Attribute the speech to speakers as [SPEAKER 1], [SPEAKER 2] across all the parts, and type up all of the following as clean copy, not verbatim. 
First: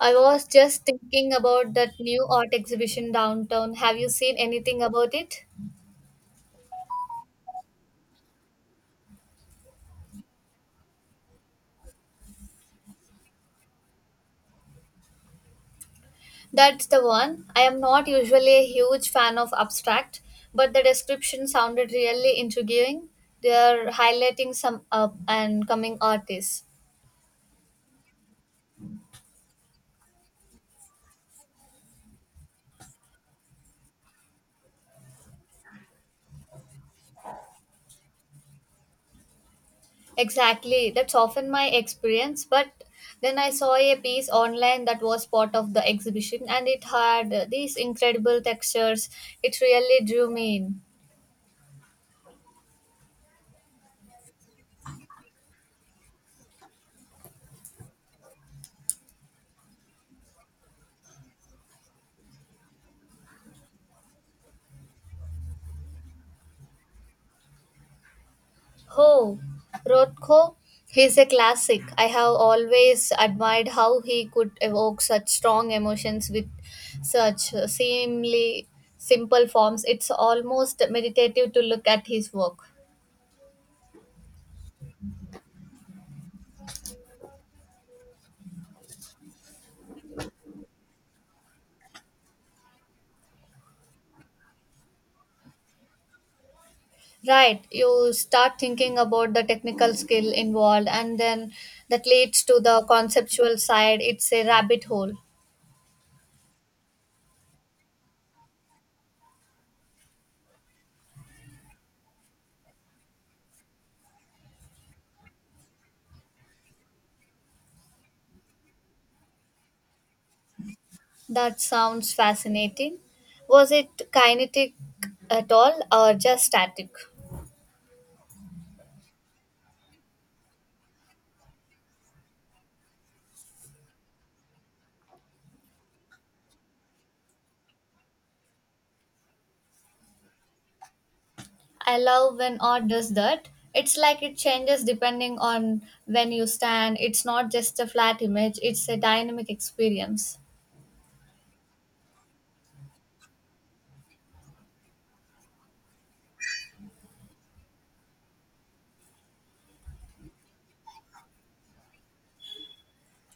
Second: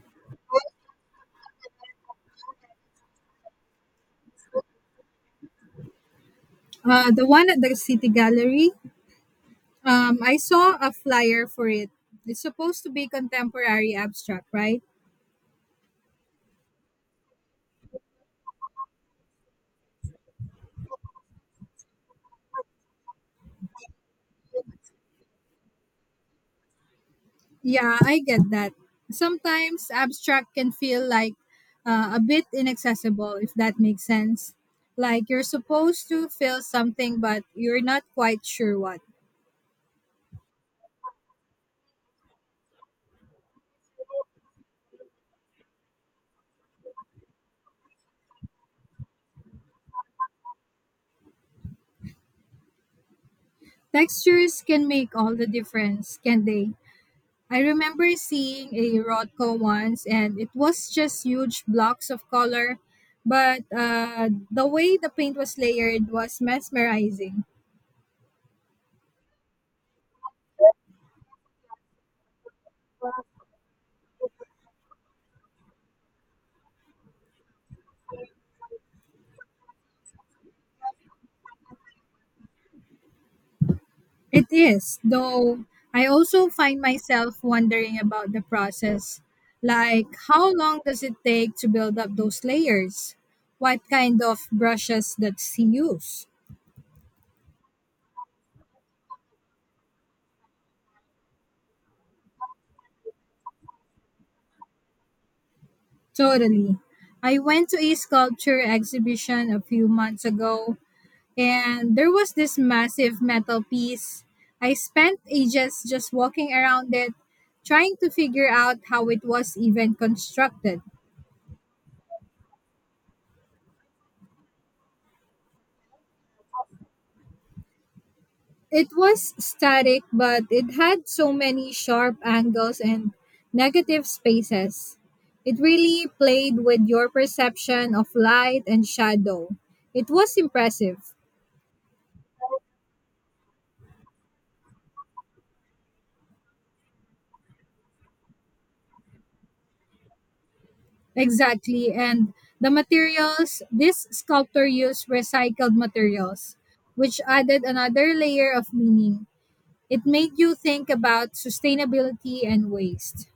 [SPEAKER 1] I was just thinking about that new art exhibition downtown. Have you seen anything about it?
[SPEAKER 2] The one at the City Gallery. I saw a flyer for it. It's supposed to be contemporary abstract, right?
[SPEAKER 1] That's the one. I am not usually a huge fan of abstract, but the description sounded really intriguing. They are highlighting some up and coming artists.
[SPEAKER 2] Yeah, I get that. Sometimes abstract can feel like a bit inaccessible, if that makes sense. Like you're supposed to feel something, but you're not quite sure what.
[SPEAKER 1] Exactly, that's often my experience, but then I saw a piece online that was part of the exhibition and it had these incredible textures. It really drew me in.
[SPEAKER 2] Textures can make all the difference, can they? I remember seeing a Rodco once, and it was just huge blocks of color, but the way the paint was layered was mesmerizing.
[SPEAKER 1] Oh, Rothko, he's a classic. I have always admired how he could evoke such strong emotions with such seemingly simple forms. It's almost meditative to look at his work.
[SPEAKER 2] It is, though I also find myself wondering about the process. Like, how long does it take to build up those layers? What kind of brushes does he use?
[SPEAKER 1] Right, you start thinking about the technical skill involved, and then that leads to the conceptual side. It's a rabbit hole.
[SPEAKER 2] Totally. I went to a sculpture exhibition a few months ago, and there was this massive metal piece. I spent ages just walking around it, trying to figure out how it was even constructed.
[SPEAKER 1] That sounds fascinating. Was it kinetic at all or just static?
[SPEAKER 2] It was static, but it had so many sharp angles and negative spaces. It really played with your perception of light and shadow. It was impressive.
[SPEAKER 1] I love when art does that. It's like it changes depending on when you stand. It's not just a flat image, it's a dynamic experience.
[SPEAKER 2] Exactly. And the materials, this sculptor used recycled materials, which added another layer of meaning. It made you think about sustainability and waste.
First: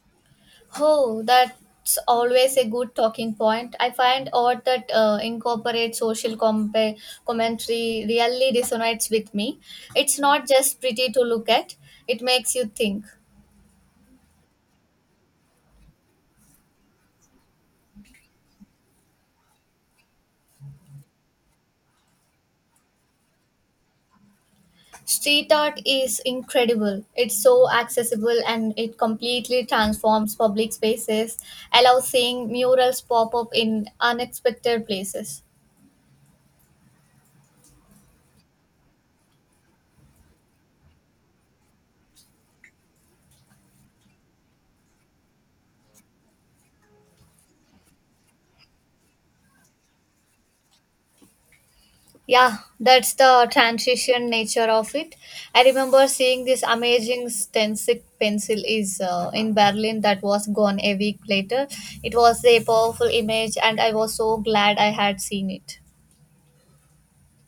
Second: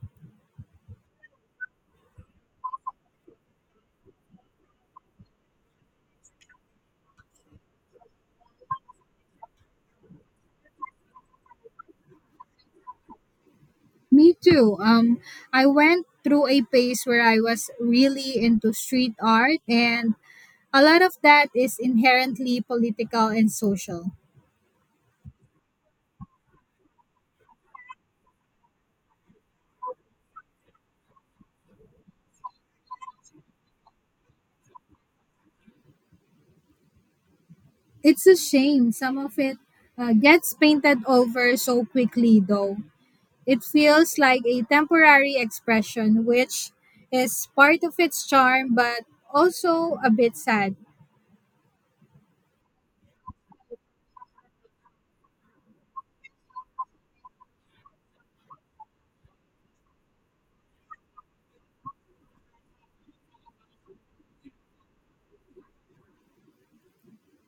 [SPEAKER 1] Oh, that's always a good talking point. I find art that incorporates social commentary really resonates with me. It's not just pretty to look at, it makes you think.
[SPEAKER 2] Me too. I went through a phase where I was really into street art, and a lot of that is inherently political and social.
[SPEAKER 1] Street art is incredible. It's so accessible and it completely transforms public spaces, allows seeing murals pop up in unexpected places.
[SPEAKER 2] It's a shame some of it gets painted over so quickly, though. It feels like a temporary expression, which is part of its charm, but also a bit sad.
[SPEAKER 1] Yeah, that's the transition nature of it. I remember seeing this amazing stencil pencil is in Berlin that was gone a week later. It was a powerful image and I was so glad I had seen it.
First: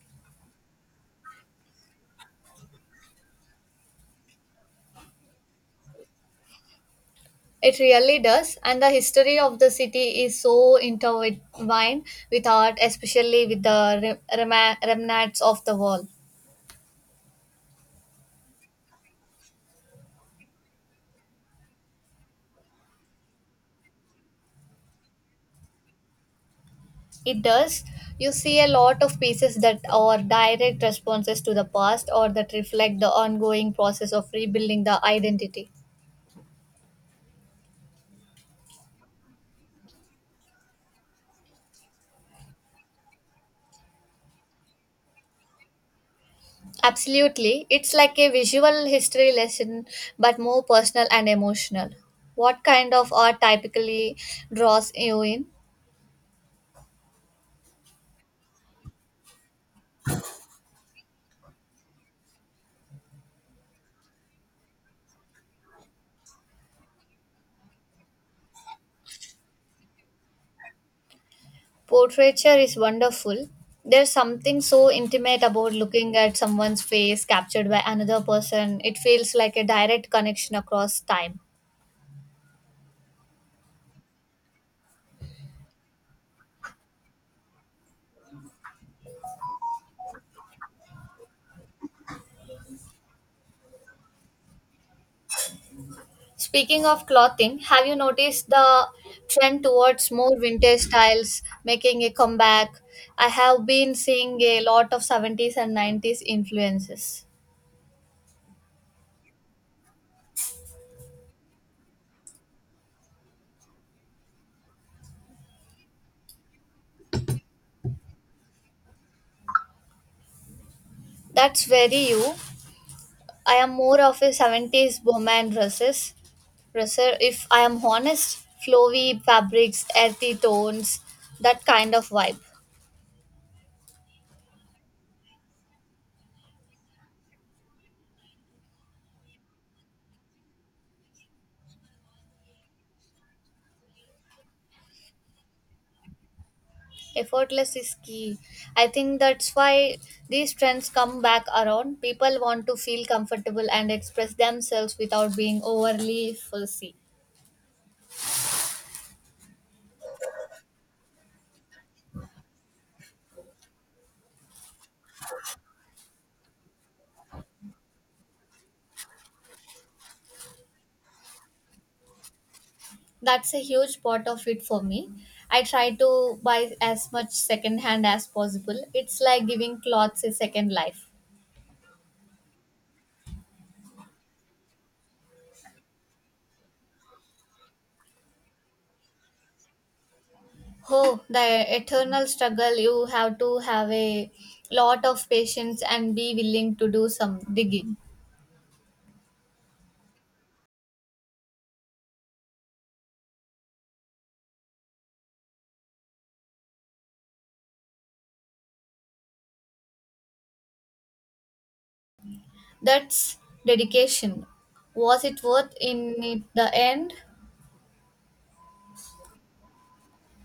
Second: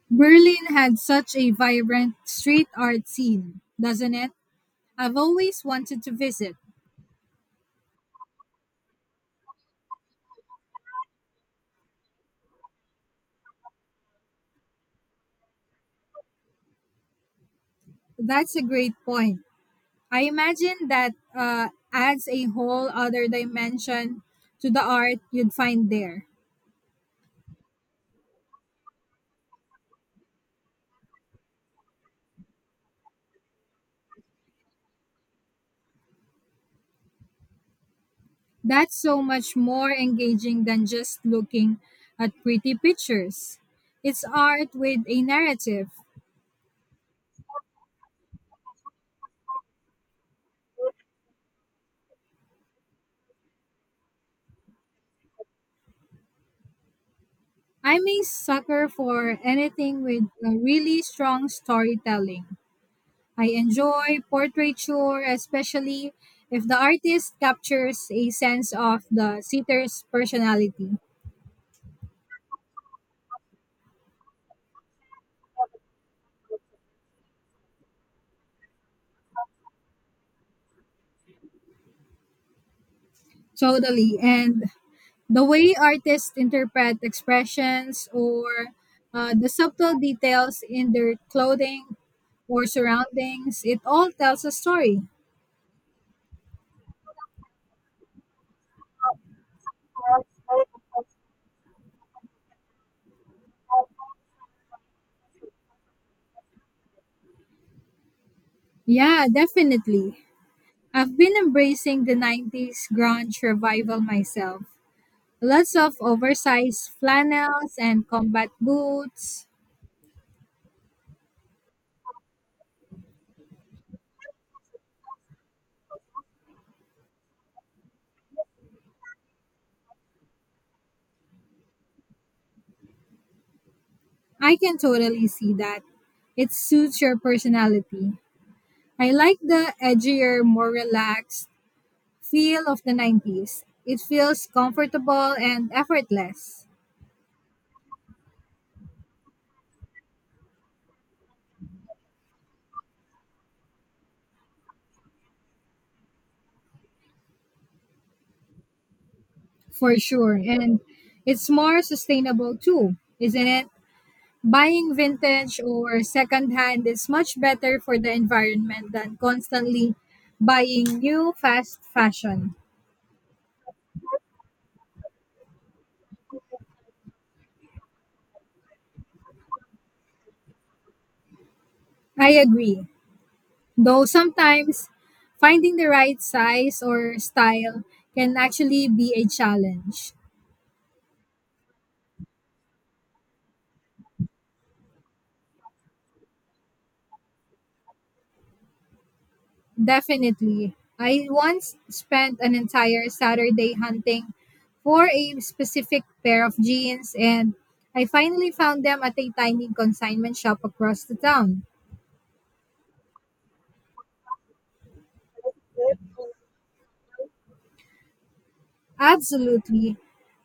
[SPEAKER 2] Berlin had such a vibrant street art scene, doesn't it? I've always wanted to visit.
[SPEAKER 1] It really does, and the history of the city is so intertwined with art, especially with the remnants of the wall.
[SPEAKER 2] That's a great point. I imagine that adds a whole other dimension to the art you'd find there.
[SPEAKER 1] It does. You see a lot of pieces that are direct responses to the past or that reflect the ongoing process of rebuilding the identity.
[SPEAKER 2] That's so much more engaging than just looking at pretty pictures. It's art with a narrative.
[SPEAKER 1] Absolutely. It's like a visual history lesson, but more personal and emotional. What kind of art typically draws you in?
[SPEAKER 2] I'm a sucker for anything with a really strong storytelling. I enjoy portraiture, especially if the artist captures a sense of the sitter's personality.
[SPEAKER 1] Portraiture is wonderful. There's something so intimate about looking at someone's face captured by another person. It feels like a direct connection across time.
[SPEAKER 2] Totally. And the way artists interpret expressions or the subtle details in their clothing or surroundings, it all tells a story.
[SPEAKER 1] Speaking of clothing, have you noticed the trend towards more vintage styles making a comeback? I have been seeing a lot of 70s and 90s influences.
[SPEAKER 2] Yeah, definitely. I've been embracing the 90s grunge revival myself. Lots of oversized flannels and combat boots.
[SPEAKER 1] That's very you. I am more of a 70s bohemian dresses. Dresser. If I am honest, flowy fabrics, earthy tones, that kind of vibe.
[SPEAKER 2] I can totally see that. It suits your personality. I like the edgier, more relaxed feel of the 90s. It feels comfortable and effortless,
[SPEAKER 1] Effortless is key. I think that's why these trends come back around. People want to feel comfortable and express themselves without being overly fussy.
[SPEAKER 2] for sure. And it's more sustainable too, isn't it? Buying vintage or secondhand is much better for the environment than constantly buying new fast fashion.
[SPEAKER 1] That's a huge part of it for me. I try to buy as much second hand as possible. It's like giving clothes a second life.
[SPEAKER 2] I agree. Though sometimes finding the right size or style can actually be a challenge.
[SPEAKER 1] Oh, the eternal struggle. You have to have a lot of patience and be willing to do some digging.
[SPEAKER 2] Definitely. I once spent an entire Saturday hunting for a specific pair of jeans, and I finally found them at a tiny consignment shop across the town.
[SPEAKER 1] That's dedication. Was it worth in it the end?
[SPEAKER 2] Absolutely.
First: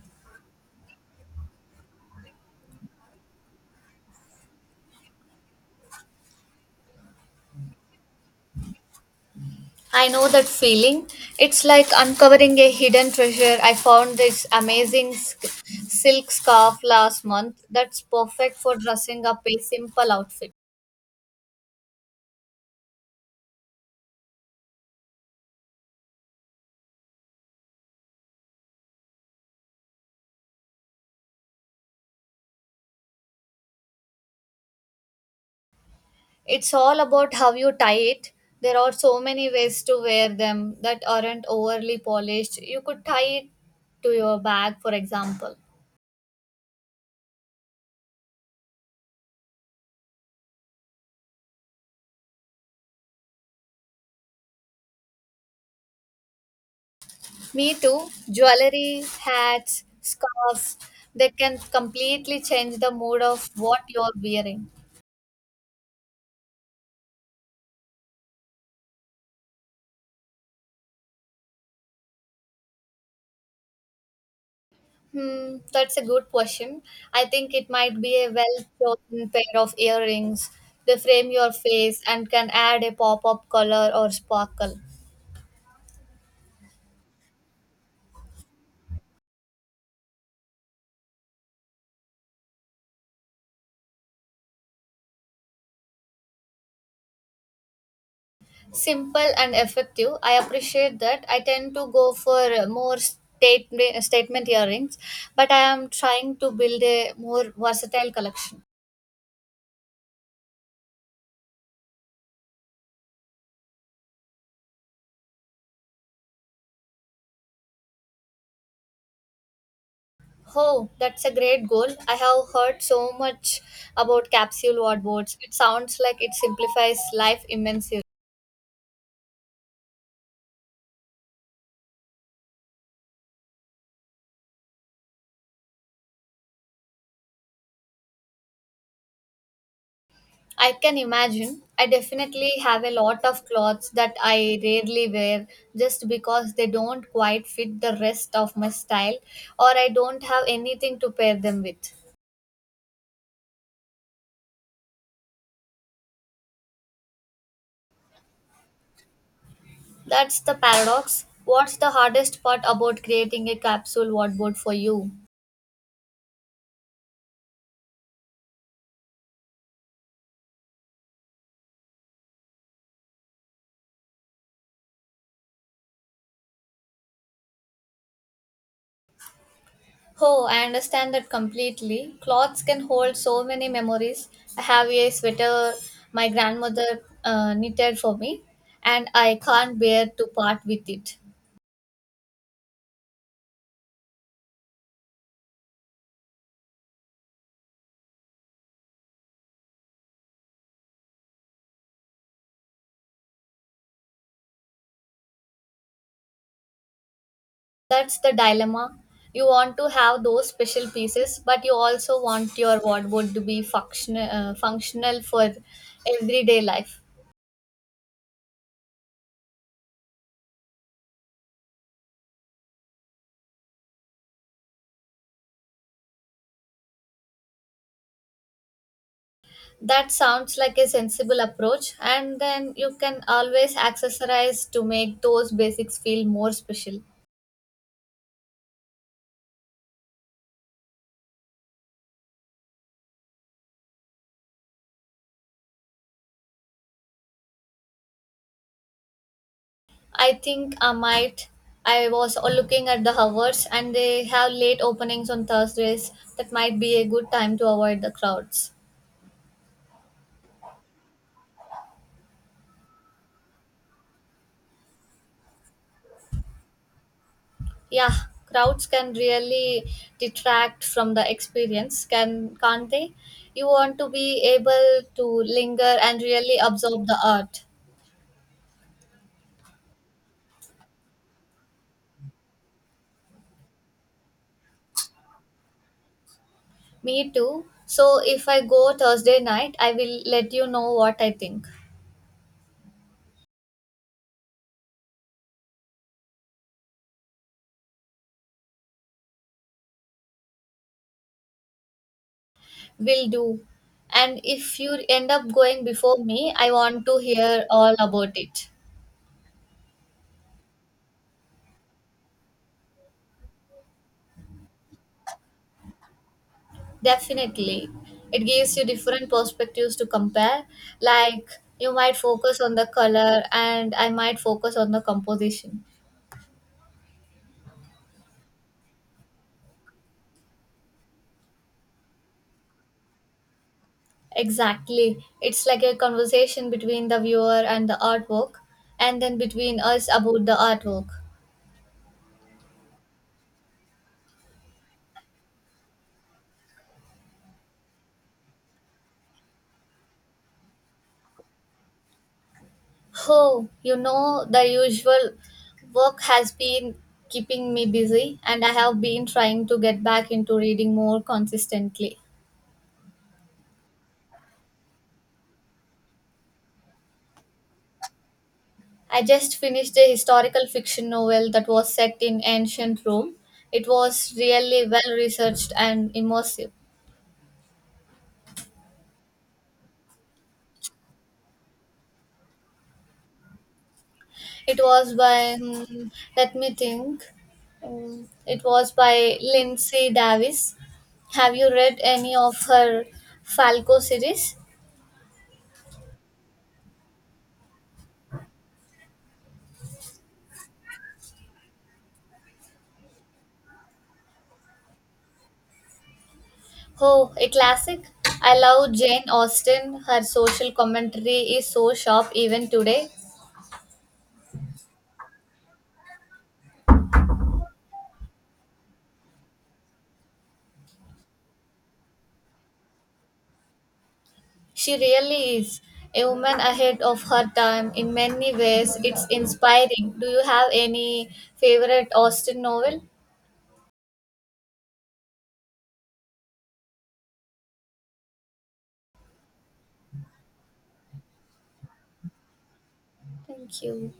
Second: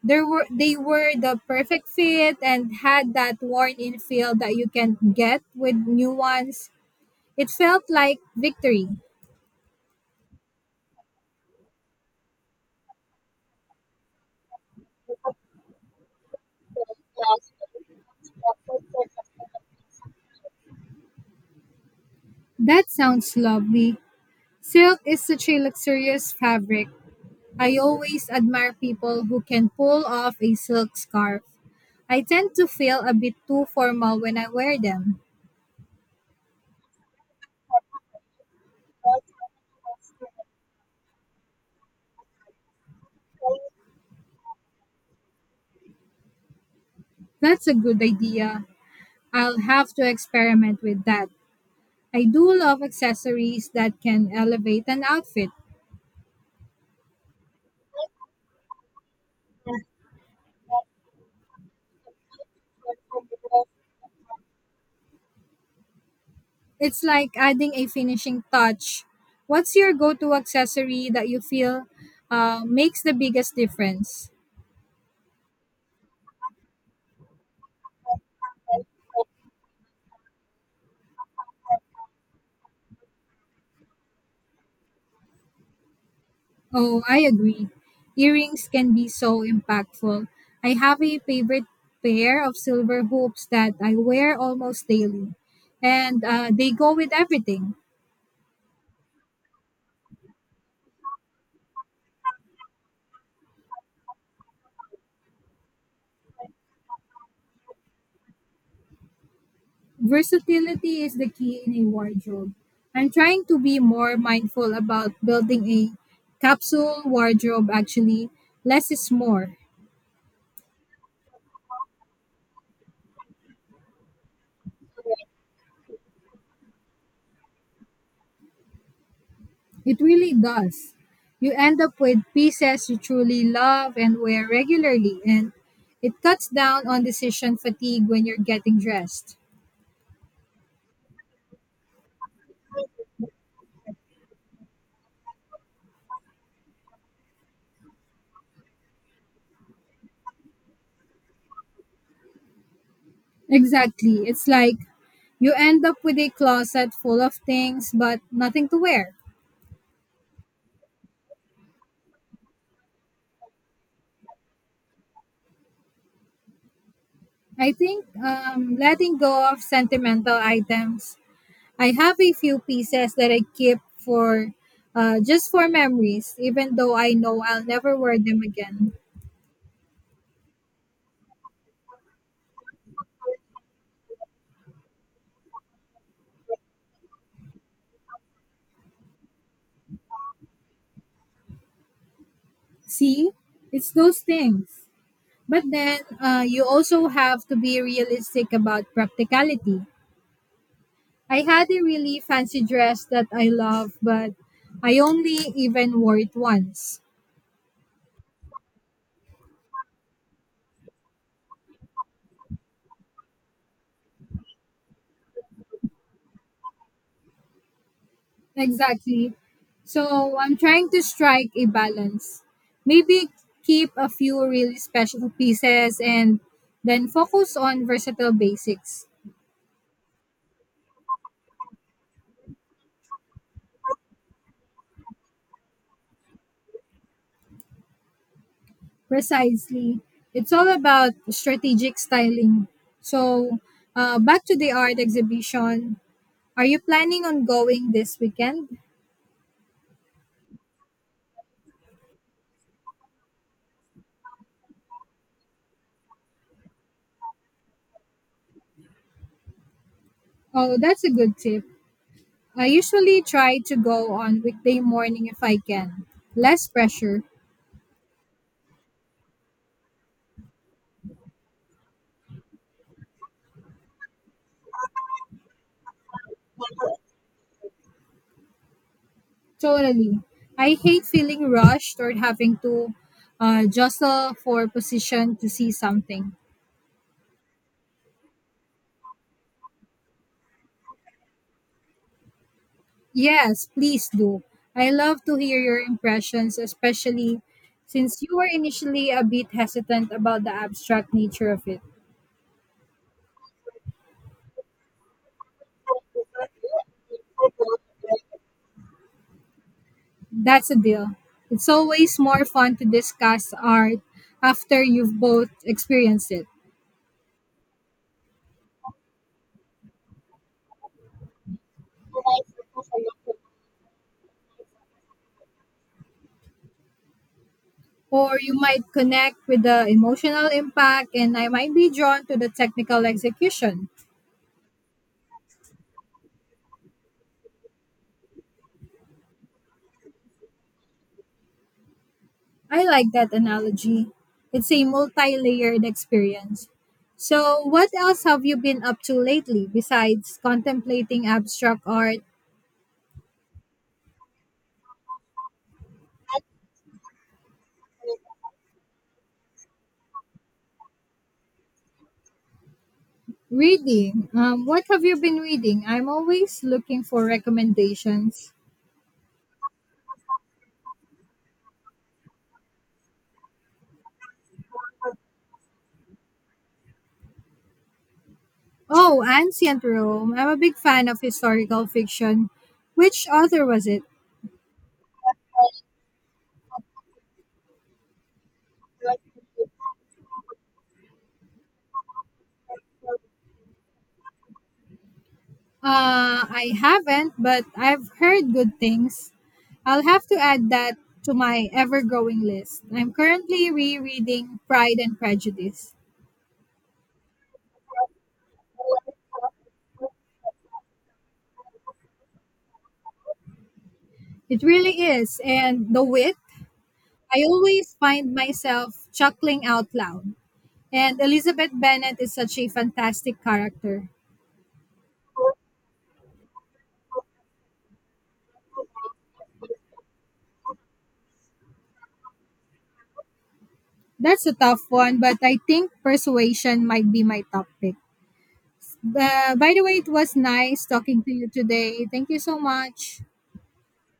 [SPEAKER 2] There were They were the perfect fit and had that worn in feel that you can get with new ones. It felt like victory.
[SPEAKER 1] I know that feeling. It's like uncovering a hidden treasure. I found this amazing silk scarf last month that's perfect for dressing up a simple outfit.
[SPEAKER 2] That sounds lovely. Silk is such a luxurious fabric. I always admire people who can pull off a silk scarf. I tend to feel a bit too formal when I wear them.
[SPEAKER 1] It's all about how you tie it. There are so many ways to wear them that aren't overly polished. You could tie it to your bag, for example.
[SPEAKER 2] That's a good idea. I'll have to experiment with that. I do love accessories that can elevate an outfit.
[SPEAKER 1] Me too. Jewelry, hats, scarves, they can completely change the mood of what you're wearing.
[SPEAKER 2] It's like adding a finishing touch. What's your go to accessory that you feel makes the biggest difference?
[SPEAKER 1] Hmm, that's a good question. I think it might be a well chosen pair of earrings. They frame your face and can add a pop of color or sparkle.
[SPEAKER 2] Oh, I agree. Earrings can be so impactful. I have a favorite pair of silver hoops that I wear almost daily, and they go with everything.
[SPEAKER 1] Simple and effective. I appreciate that. I tend to go for more statement earrings, but I am trying to build a more versatile collection.
[SPEAKER 2] Versatility is the key in a wardrobe. I'm trying to be more mindful about building a capsule wardrobe, actually. Less is more.
[SPEAKER 1] Oh, that's a great goal. I have heard so much about capsule wardrobes. It sounds like it simplifies life immensely.
[SPEAKER 2] It really does. You end up with pieces you truly love and wear regularly, and it cuts down on decision fatigue when you're getting dressed.
[SPEAKER 1] I can imagine. I definitely have a lot of clothes that I rarely wear just because they don't quite fit the rest of my style or I don't have anything to pair them with.
[SPEAKER 2] Exactly. It's like you end up with a closet full of things, but nothing to wear.
[SPEAKER 1] That's the paradox. What's the hardest part about creating a capsule wardrobe for you?
[SPEAKER 2] I think letting go of sentimental items. I have a few pieces that I keep for just for memories, even though I know I'll never wear them again.
[SPEAKER 1] Oh, I understand that completely. Clothes can hold so many memories. I have a sweater my grandmother knitted for me, and I can't bear to part with it.
[SPEAKER 2] See, it's those things. But then you also have to be realistic about practicality. I had a really fancy dress that I love, but I only even wore it once.
[SPEAKER 1] That's the dilemma. You want to have those special pieces, but you also want your wardrobe to be functional, functional for everyday life.
[SPEAKER 2] Exactly. So I'm trying to strike a balance. Maybe keep a few really special pieces and then focus on versatile basics.
[SPEAKER 1] That sounds like a sensible approach, and then you can always accessorize to make those basics feel more special.
[SPEAKER 2] Precisely. It's all about strategic styling. So, back to the art exhibition. Are you planning on going this weekend?
[SPEAKER 1] I think I might. I was all looking at the hours, and they have late openings on Thursdays. That might be a good time to avoid the crowds.
[SPEAKER 2] Oh, that's a good tip. I usually try to go on weekday morning if I can. Less pressure.
[SPEAKER 1] Yeah, crowds can really detract from the experience, can't they? You want to be able to linger and really absorb the art.
[SPEAKER 2] Totally. I hate feeling rushed or having to jostle for position to see something.
[SPEAKER 1] Me too. So if I go Thursday night, I will let you know what I think.
[SPEAKER 2] Yes, please do. I love to hear your impressions, especially since you were initially a bit hesitant about the abstract nature of it.
[SPEAKER 1] Will do. And if you end up going before me, I want to hear all about it.
[SPEAKER 2] That's a deal. It's always more fun to discuss art after you've both experienced it.
[SPEAKER 1] Definitely. It gives you different perspectives to compare. Like you might focus on the color and I might focus on the composition.
[SPEAKER 2] Or you might connect with the emotional impact, and I might be drawn to the technical execution.
[SPEAKER 1] Exactly. It's like a conversation between the viewer and the artwork and then between us about the artwork.
[SPEAKER 2] I like that analogy. It's a multi layered experience. So, what else have you been up to lately besides contemplating abstract art?
[SPEAKER 1] Oh, you know, the usual. Work has been keeping me busy, and I have been trying to get back into reading more consistently.
[SPEAKER 2] Reading. What have you been reading? I'm always looking for recommendations.
[SPEAKER 1] I just finished a historical fiction novel that was set in ancient Rome. It was really well researched and immersive.
[SPEAKER 2] Oh, Ancient Rome. I'm a big fan of historical fiction. Which author was it?
[SPEAKER 1] It was by, hmm, let me think, Um, it was by Lindsay Davis. Have you read any of her Falco series?
[SPEAKER 2] I haven't, but I've heard good things. I'll have to add that to my ever growing list. I'm currently rereading Pride and Prejudice.
[SPEAKER 1] Oh, a classic. I love Jane Austen. Her social commentary is so sharp even today.
[SPEAKER 2] It really is, and the wit, I always find myself chuckling out loud. And Elizabeth Bennet is such a fantastic character.
[SPEAKER 1] She really is a woman ahead of her time in many ways. It's inspiring. Do you have any favorite Austen novel?
[SPEAKER 2] That's a tough one, but I think persuasion might be my top pick. By the way, it was nice talking to you today. Thank you so much.
[SPEAKER 1] Thank you.